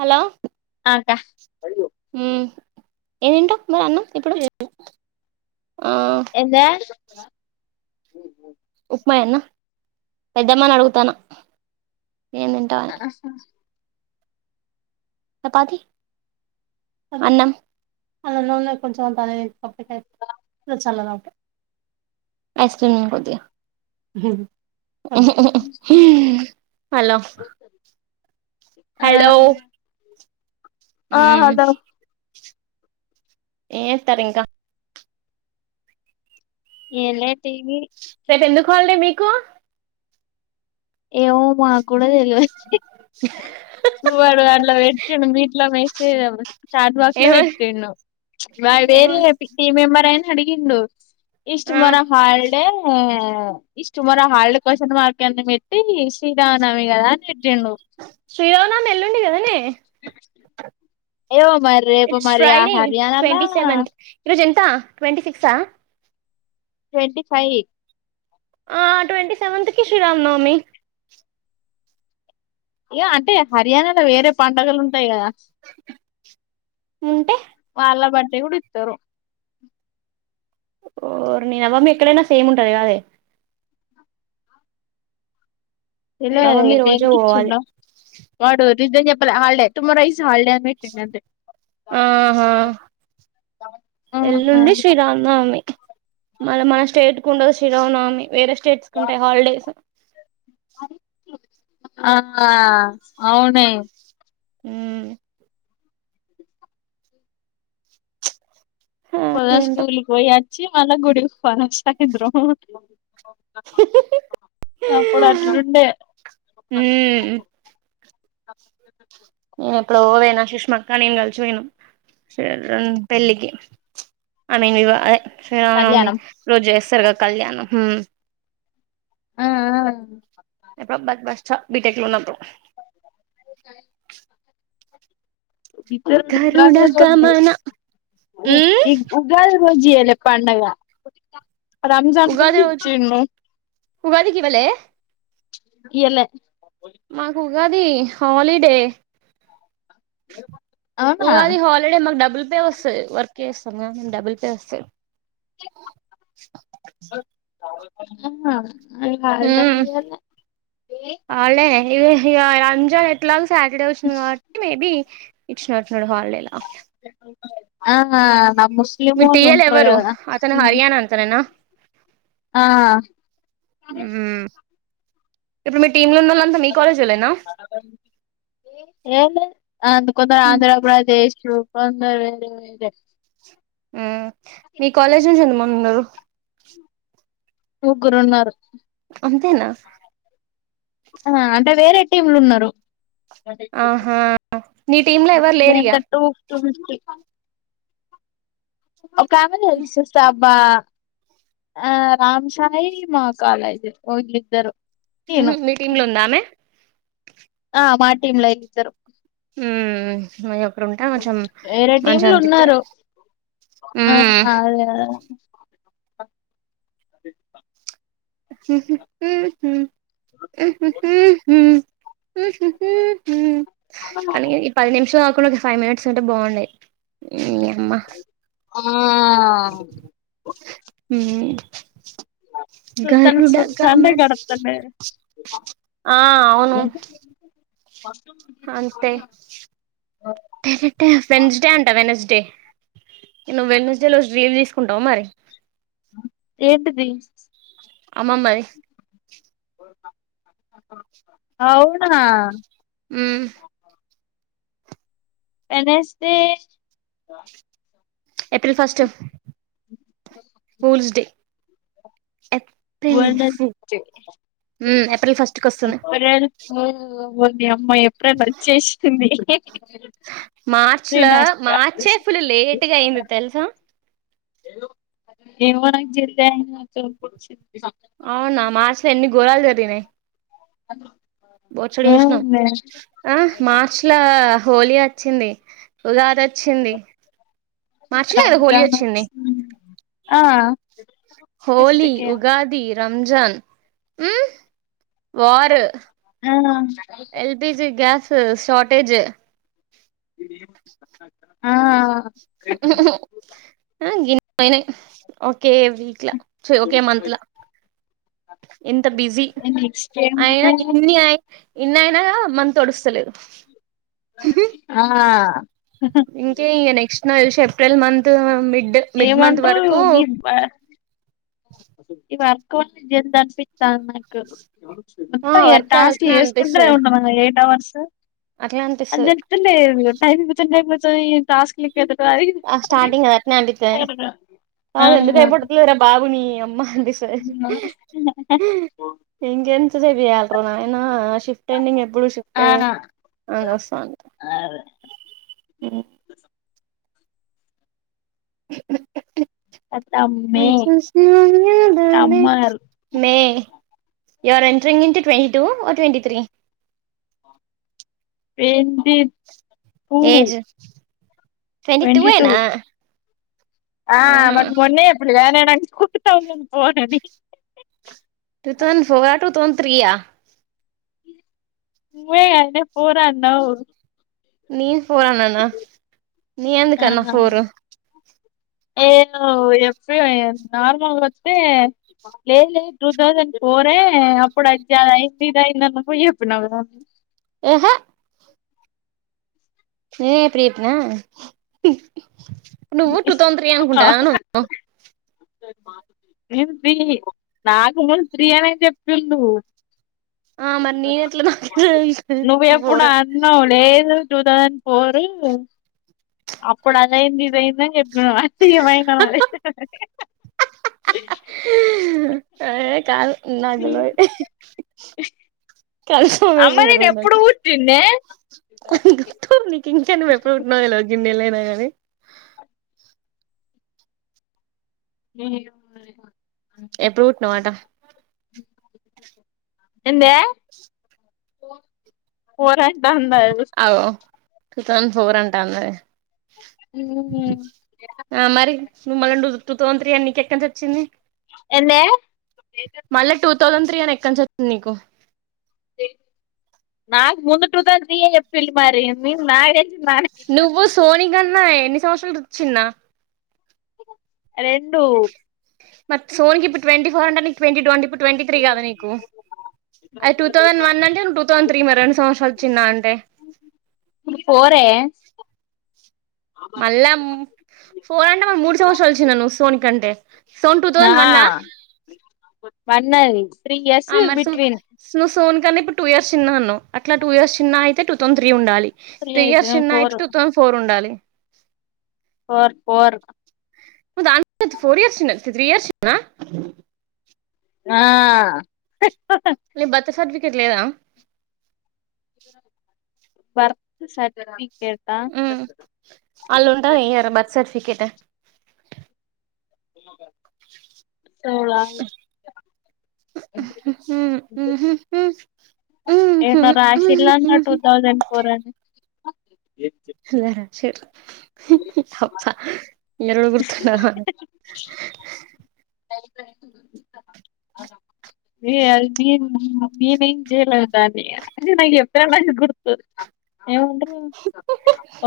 Hello ఆ అక్క ఉమ్ ఏం దింటవ్ మరి అన్నం ఇప్పుడు ఆ ఏందే ఉప్మాఏన్న పెద్దమ్మని అడుగుతాను ఏం తింటావని చాపాతి అన్నం అలాలోఉన్న కొంచెంత నువ్ చల్లగా ఐస్క్రీమ్ఏయ్ కొద్దిగా హాలో ఆ ఉ ఆ హలో ఏత్తారింకా ఎంలే రేపు ఎందుకు హాలిడే మీకు ఏమో మా కూడా తెలియచ్చ చూవాడు అట్లా పెట్టిండు మీట్లో వేస్టేజ్ చార్ట్ బాక్స్ లో ఏమ పెట్టిండు వాడు ఏమ వేరే హపీ టీమ్ మెంబర్ అయిన అడగగిండు ఇష్ట ఆ మర హా అే ఇష్ట మరో హార్డ్ క్వశ్చన్ మార్క్ ఎ పెట్టి శ్రీరానమి కదా అని పెట్టిండు శ్రీరామానవమి ఎల్లుండి కదనే ఏమో మరి రేపు ఇట్స్ మరి ఆ ఫ్రైడే హర్యానాలో ట్వంటి సెవెంత్ ఈరోజు ఎంత ట్వంటి సిక్స్ అ ట్వంటి ఫైవ్ ఆ ట్వంటీ సెవెన్త్కి శ్రీరామ్ నవమి ఏ అంటే హర్యానాలో వేరే పండుగలు ఉంటాయి కదా. ఉంటే వాళ్ళ బడ్డే కూడా ఇత్తరు ఓర్ని నవమీ ఎక్కడైనా సేమ్ ఉంటది కాదే చెల్లె నవమి రోజే దేనికి పోవాలి ఇచ్చిండో వాడు టీచర్స్ చెప్పలే హాలిడే టుమారో ఈ హాలిడే అని పెట్టిండు అంతే ఆహా ఆహా ఎల్లుండి శ్రీరామ్నవమి మళ్ళ మన స్టేట్ కు ఉండదు, శ్రీరామనవమి వేరే స్టేట్స్ కు ఉంటాయి హాలిడేస్. ఆహ అవునే ‌ఊ హా పోద ఏంటో స్కూల్కి పోయి వచ్చి మళ్ళ గుడికి పోని వచ్చిందిరో అప్పుడు అట్లుండే మ్మ్ నేను ఎప్పుడు ఓ పోయినా సుష్మా అక్క నేను కలిసిపోయినం పెళ్ళికి ఆ ఐ మీన్ వివాహ అదే శ్రీరామనవమి కళ్యాణం రోజు చేస్తారుగా కళ్యాణం అ ఆ ఎప్పు బ బస్ బీటెక్ లో ఉన్నప్పుడు [inaudible] ఇర గా గరుడ రోజ గమన మ్మ్ ఉగాల్ రోజ రేప్ పండగ రంజాన్ కుడా ఇచ్చిండు ఉగాది కి ఇవలే ఇయలే మాకు ఉగాది హాలిడే అవునా ఉగాది హల్డే మాగడబ్బల్ వస్ వర్క్ చేస్తంగా డబుల్ పేవస్ ఆ ఉమ్ [unintelligible] ఈ ఇగా రంజన్ ఎట్లాగ్ సాటర్డే ఓచ్చింది కావట్టి మేబీ ఇచ్ నర్ నడ్ వాడ్ లేలా ఆహా నా ముస్లిమో టీఎల్ ఉంట్రూ ఎవరు కదా అతను మ్ హర్యానా అంతనేనా అ ఉమ్ ఇప్పుడు మీ టీమ్ లో ఉన్నళ్ళంతా మీ కాలేజ వాలేనా ఏ అందు కొంత ఆంధ్రపదేశ్ వంద వేర వేరే మీ కాలేజ్ నుంచి ఎంతమని ఉన్నారు ముగ్గురు ఉన్నారు అంతేనా అంటే వేరే టీంలు ఉన్నరు ఆహా నీ టీమ్ లో ఎవరు లేరిగ ఎంత అంటే టూ టూ ఫిఫ్టీ కమ సేస్త [unintelligible] బా ఆ రామ్ సాయి మా కాలేజ్ వాళ్లిద్దరు మీటిటీమ్ లో ఉందా ఆమె ఆ మాటీమ్ల ఇద్దరు ఉ మ అప్పుడు ఉంటా కొంచెం వేరే మంచిం టీంలు అనిపిత్త ఉన్నారు ఆ అదే అ [inaudible] [inaudible] కానీ ఈ పది నిమిషం కాకుండా ఒక ఫైవ్ మినిట్స్ ఉంటే బాగుండయి నీ అమ్మా హ [unintelligible] సుత్తనికి సుత్తంటే గరుడగమన గడతలేదు ఆ అవును అంతే టరట వెన్స్డే అంటా వెనస్ డే నువ్ వెనస్ డే రజు రీల్ తీసుకుంటావ మరి ఏంటిది అమ్మమ్మ ది అవునా ఉ మ్ Venus day April first fools day April one April first కి వస్తుంది ఏప్రిల్ అంది అమ్మా ఏప్రిల్ వచ్చేసింది మార్చి లో నేను అక్క మార్చే ఫులు లేట్గా అయింది తెలుసా ఏమ నాకు జల్ చ కూ అవునా మార్చ్ లో ఎన్ని గోరాలు జరిగినాయి్ అ బొచ్చెడు జూసినం ఆ మార్చిల హోలీ వచ్చింది ఉగాది వచ్చింది మార్చలే కదా హోలీ వచ్చింది ఆ ఫిఫ్త్ హోలీ కే ఉగాది రంజాన్ ఉ వార్ ఆ ఎల్పి జి గ్యాస్ షార్టేజ్ ఆ [unintelligible] ఆ గిన్నీ పోయినయ్ ఓకే వీక్లా ఒకే మంత్లా ఎంత బిజీ నెక్స్ట్ అయినా ఏముందండి ఇన్నియి ఇన్ని అయినా మన తొడుస్తు లేదు ఆ ఇంకే ఇ నెక్స్ట్ నాకు దేలిసి April month mid mid month వరకు ఇ వర్క జ అ [unintelligible] నాకు ఆ వర్క్ టాస్క్ అట్నే చేసుకుంటే అనిపిస్తది ఉండం ఎయిట్ అవర్స్ అట్లే అది అనిపిస్తది జెప్తుంటే జేయ టైం గుర్చొని టస్క్ గ వారి ఆ స్టార్టింగ్ అది అట్నే అనిపిత్తది [unintelligible] బాబు నీ అమ్మ అంది సరి ఇంకా ఎంతసేపు చేయాలి రా నాయనా షిఫ్ట్ టైమింగ్ ఎప్పుడు షిఫ్ట్ ఆ టైమి ఆ [unintelligible] అతమ్మే summer May you are entering into twenty two ఓ ట్వంటీ త్రీ ఏంటి ఏజ్ ట్వంటీ టూ అవునా [unintelligible] టూ థౌసండ్ ఫోరా టూ థౌసండ్ త్రీయా మే ఫోరన్నావు నేను ఫోరన్నాన నేనేందుకన్న ఫోరు ఏ నువ్ చెప్తే నార్మల్ వస్తే లేదు లేదు టూ థౌసండ్ ఫోరే అప్పుడు [unintelligible] చెప్పినావు కదా ఏహే నేనెప్పుడు చెప్పిన నువ్వు టూ థౌసండ్ త్రీ ఆ, అనుకుంటానా నువ్వు నేను త్రీ నాకు ముందు త్రీ అనే చెప్పిండు ఆ మరి నేను ఎట్లా నాకు తెలుస్తది నువ్వెప్పుడు ఫోర్ అన్నవు లేదు టూ తౌసండ్ ఫోరు అప్పుడు అదైంది ఇదైందని చెప్పినావు [inaudible] ఏమైనాం అది ఆ ఏ కాదు నాకు తెల్వది [inaudible] ఈ అమ్మ నేను రోజు ఎప్పుడు నాకు పుట్టిన్నే [unintelligible] నీకు ఇంకా నువ్ ఎప్పుడు పుట్టినావు తెల్వదు గిన్నేళ్ళైనా గానీ నేను ఈడ ఉన్నది మా ఎప్పుడు పుట్టినావు అట ఎందే పోరాన్ డాందా గుస్ అగో టూ థౌసండ్ ఫోర్ అంటాందే ఊ ఆ మరి నువ్వు మళ్ళ నువ్వు టూ థౌసన్ త్రీ అని నీకెక్కనుంచొచ్చింది ఏందే తౌసన్ త్రీ అని ఎక్కనుంచొచ్చింది నీకు నాకు ముందు టూ తౌసన్ త్రీ ఏ జెప్పిల్లు మరి మీం మ్యారేజ్ నువ్వు సోని గన్నా ఎన్ని సంవత్సరాలురు చిన్న రెండు మరి సోని కి ఇప్పుడు ట్వంటీ ఫోర్ అంట నీకు ట్వంటీ ట్వంటీ పు ట్వంటీ త్రీ కదా నీకు అది టూ థౌసండ్ వన్ అంటే నువ్ తౌసన్ త్రీ మరి రెండు సంవత్సరాలు చిన్న అంటే పోరే మళ్ళా ము ఫోర్ అంటే మ మూడు సంవత్సరాలు చిన్న సోని కంటే సోన్ టూ ఆ థౌసండ్ వన్నా వన్ అది త్రీ ఇయర్స్ ఆ మరి సో బిట్వీన్ నువ్వు సోన్ కంటే ఇప్పుడు టూ ఇయర్స్ చిన్న అన్నవ్ అట్ల టూ ఇయర్స్ చిన్న అయితే టు థౌసండ్ త్రీ ఉండాలి త్రీ ఇయర్స్ చిన్న అయితే ఫోర్ టూ థౌసండ్ ఫోర్ ఉండాలి ఫోర్ దానికంటే అది ఫోర్ ఇయర్స్ చిన్న త్రీ ఇయర్స్ చిన్నా ఆ నీ బర్త్ సర్టిఫికెట్ లేదా బర్త్ సర్టఫి ఉమ్ అల్ల ఉంటది ఇయర్ బర్త్ సర్టిఫికేట్ [unintelligible] [unintelligible] [inaudible] ఎన్నో రాశిల్లనాడ్ టూ థౌసండ్ ఫోర్ అని [unintelligible] నెలలు గుర్తున్నాహ ఏయ్ అది మేం నేనేం చేయలే దాన్ని అది నాకు చెప్పుదామని గుర్తు ఏమంటున్నావ్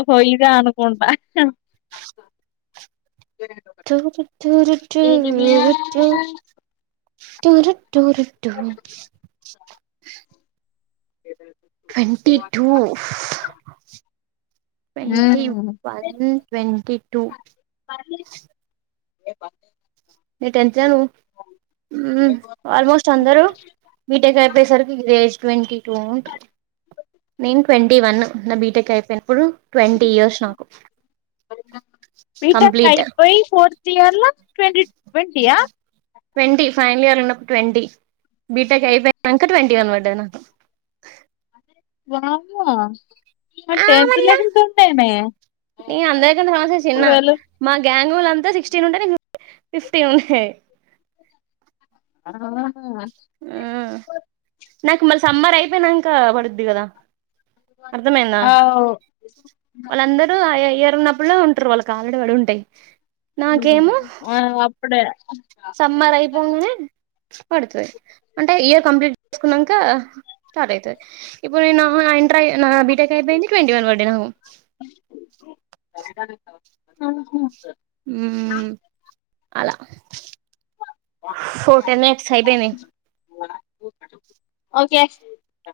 ఓహో ఇద అనుకుంటా [inaudible] టూరు ట్టురు టూరుట్టు టూరు టుూరుటు ట్వంటీ టూ ట్వంటీ మ్మ్ వన్ ట్వంటీ టూ [unintelligible] నీ టెన్షన్ ఉమ్ ఆల్మోస్ట్ అందరు బీటెక్ అయిపోయేసరికి లెష్ ట్లాంటరు నేను ట్వంటీ వన్ నా బీటెక్ అయిపోయినప్పుడు ట్వంటీ ఇయర్స్ నాకు బీటెక్ కంప్లీట్ అయిపోయి ఫోర్త్ ఇయర్లా ట్వన్ twenty yeah twenty final year ఉన్నప్పుడు ట్వంటీ బీటెక్ అయిపోయాక ట్వంటీ వన్ దేన వామ్మో మరి ఆ టెన్త్ మళ్ళ ల ఎంతుండేనే నేను ట్యూవెల్ తులంతా సిక్స్టీన్ ఉంటే నేను ఫిఫ్టీ ఒకే ఆహా నాకు మరి సమ్మార్ అయిపోయినంక పడుద్ది కదా అర్థమైందా ఆ అవ్ వాళ్ళందరూ ఆయా ఇయర్ ఉన్నపుడ్లో ఉంట్ర ఆల్రెడీ పడి ఉంటయి ఆహ్ అప్పుడే సమ్మర్ అయిపోంగనే పడుతది అంటే ఇయర్ కంప్లీట్ చేసుకున్నాక స్టార్ట్ అయితది ఇపుడు నా ఇంటర్ నా బీటెక్ అయిపోయింది ట్వంటీ వన్ పడ్డయి నాకు ఆహ ఉమ్ అలా ఫోటోనిక్స్ అయిపోయింది ఓకే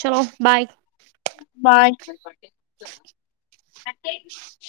చలో బాయ్ అంటే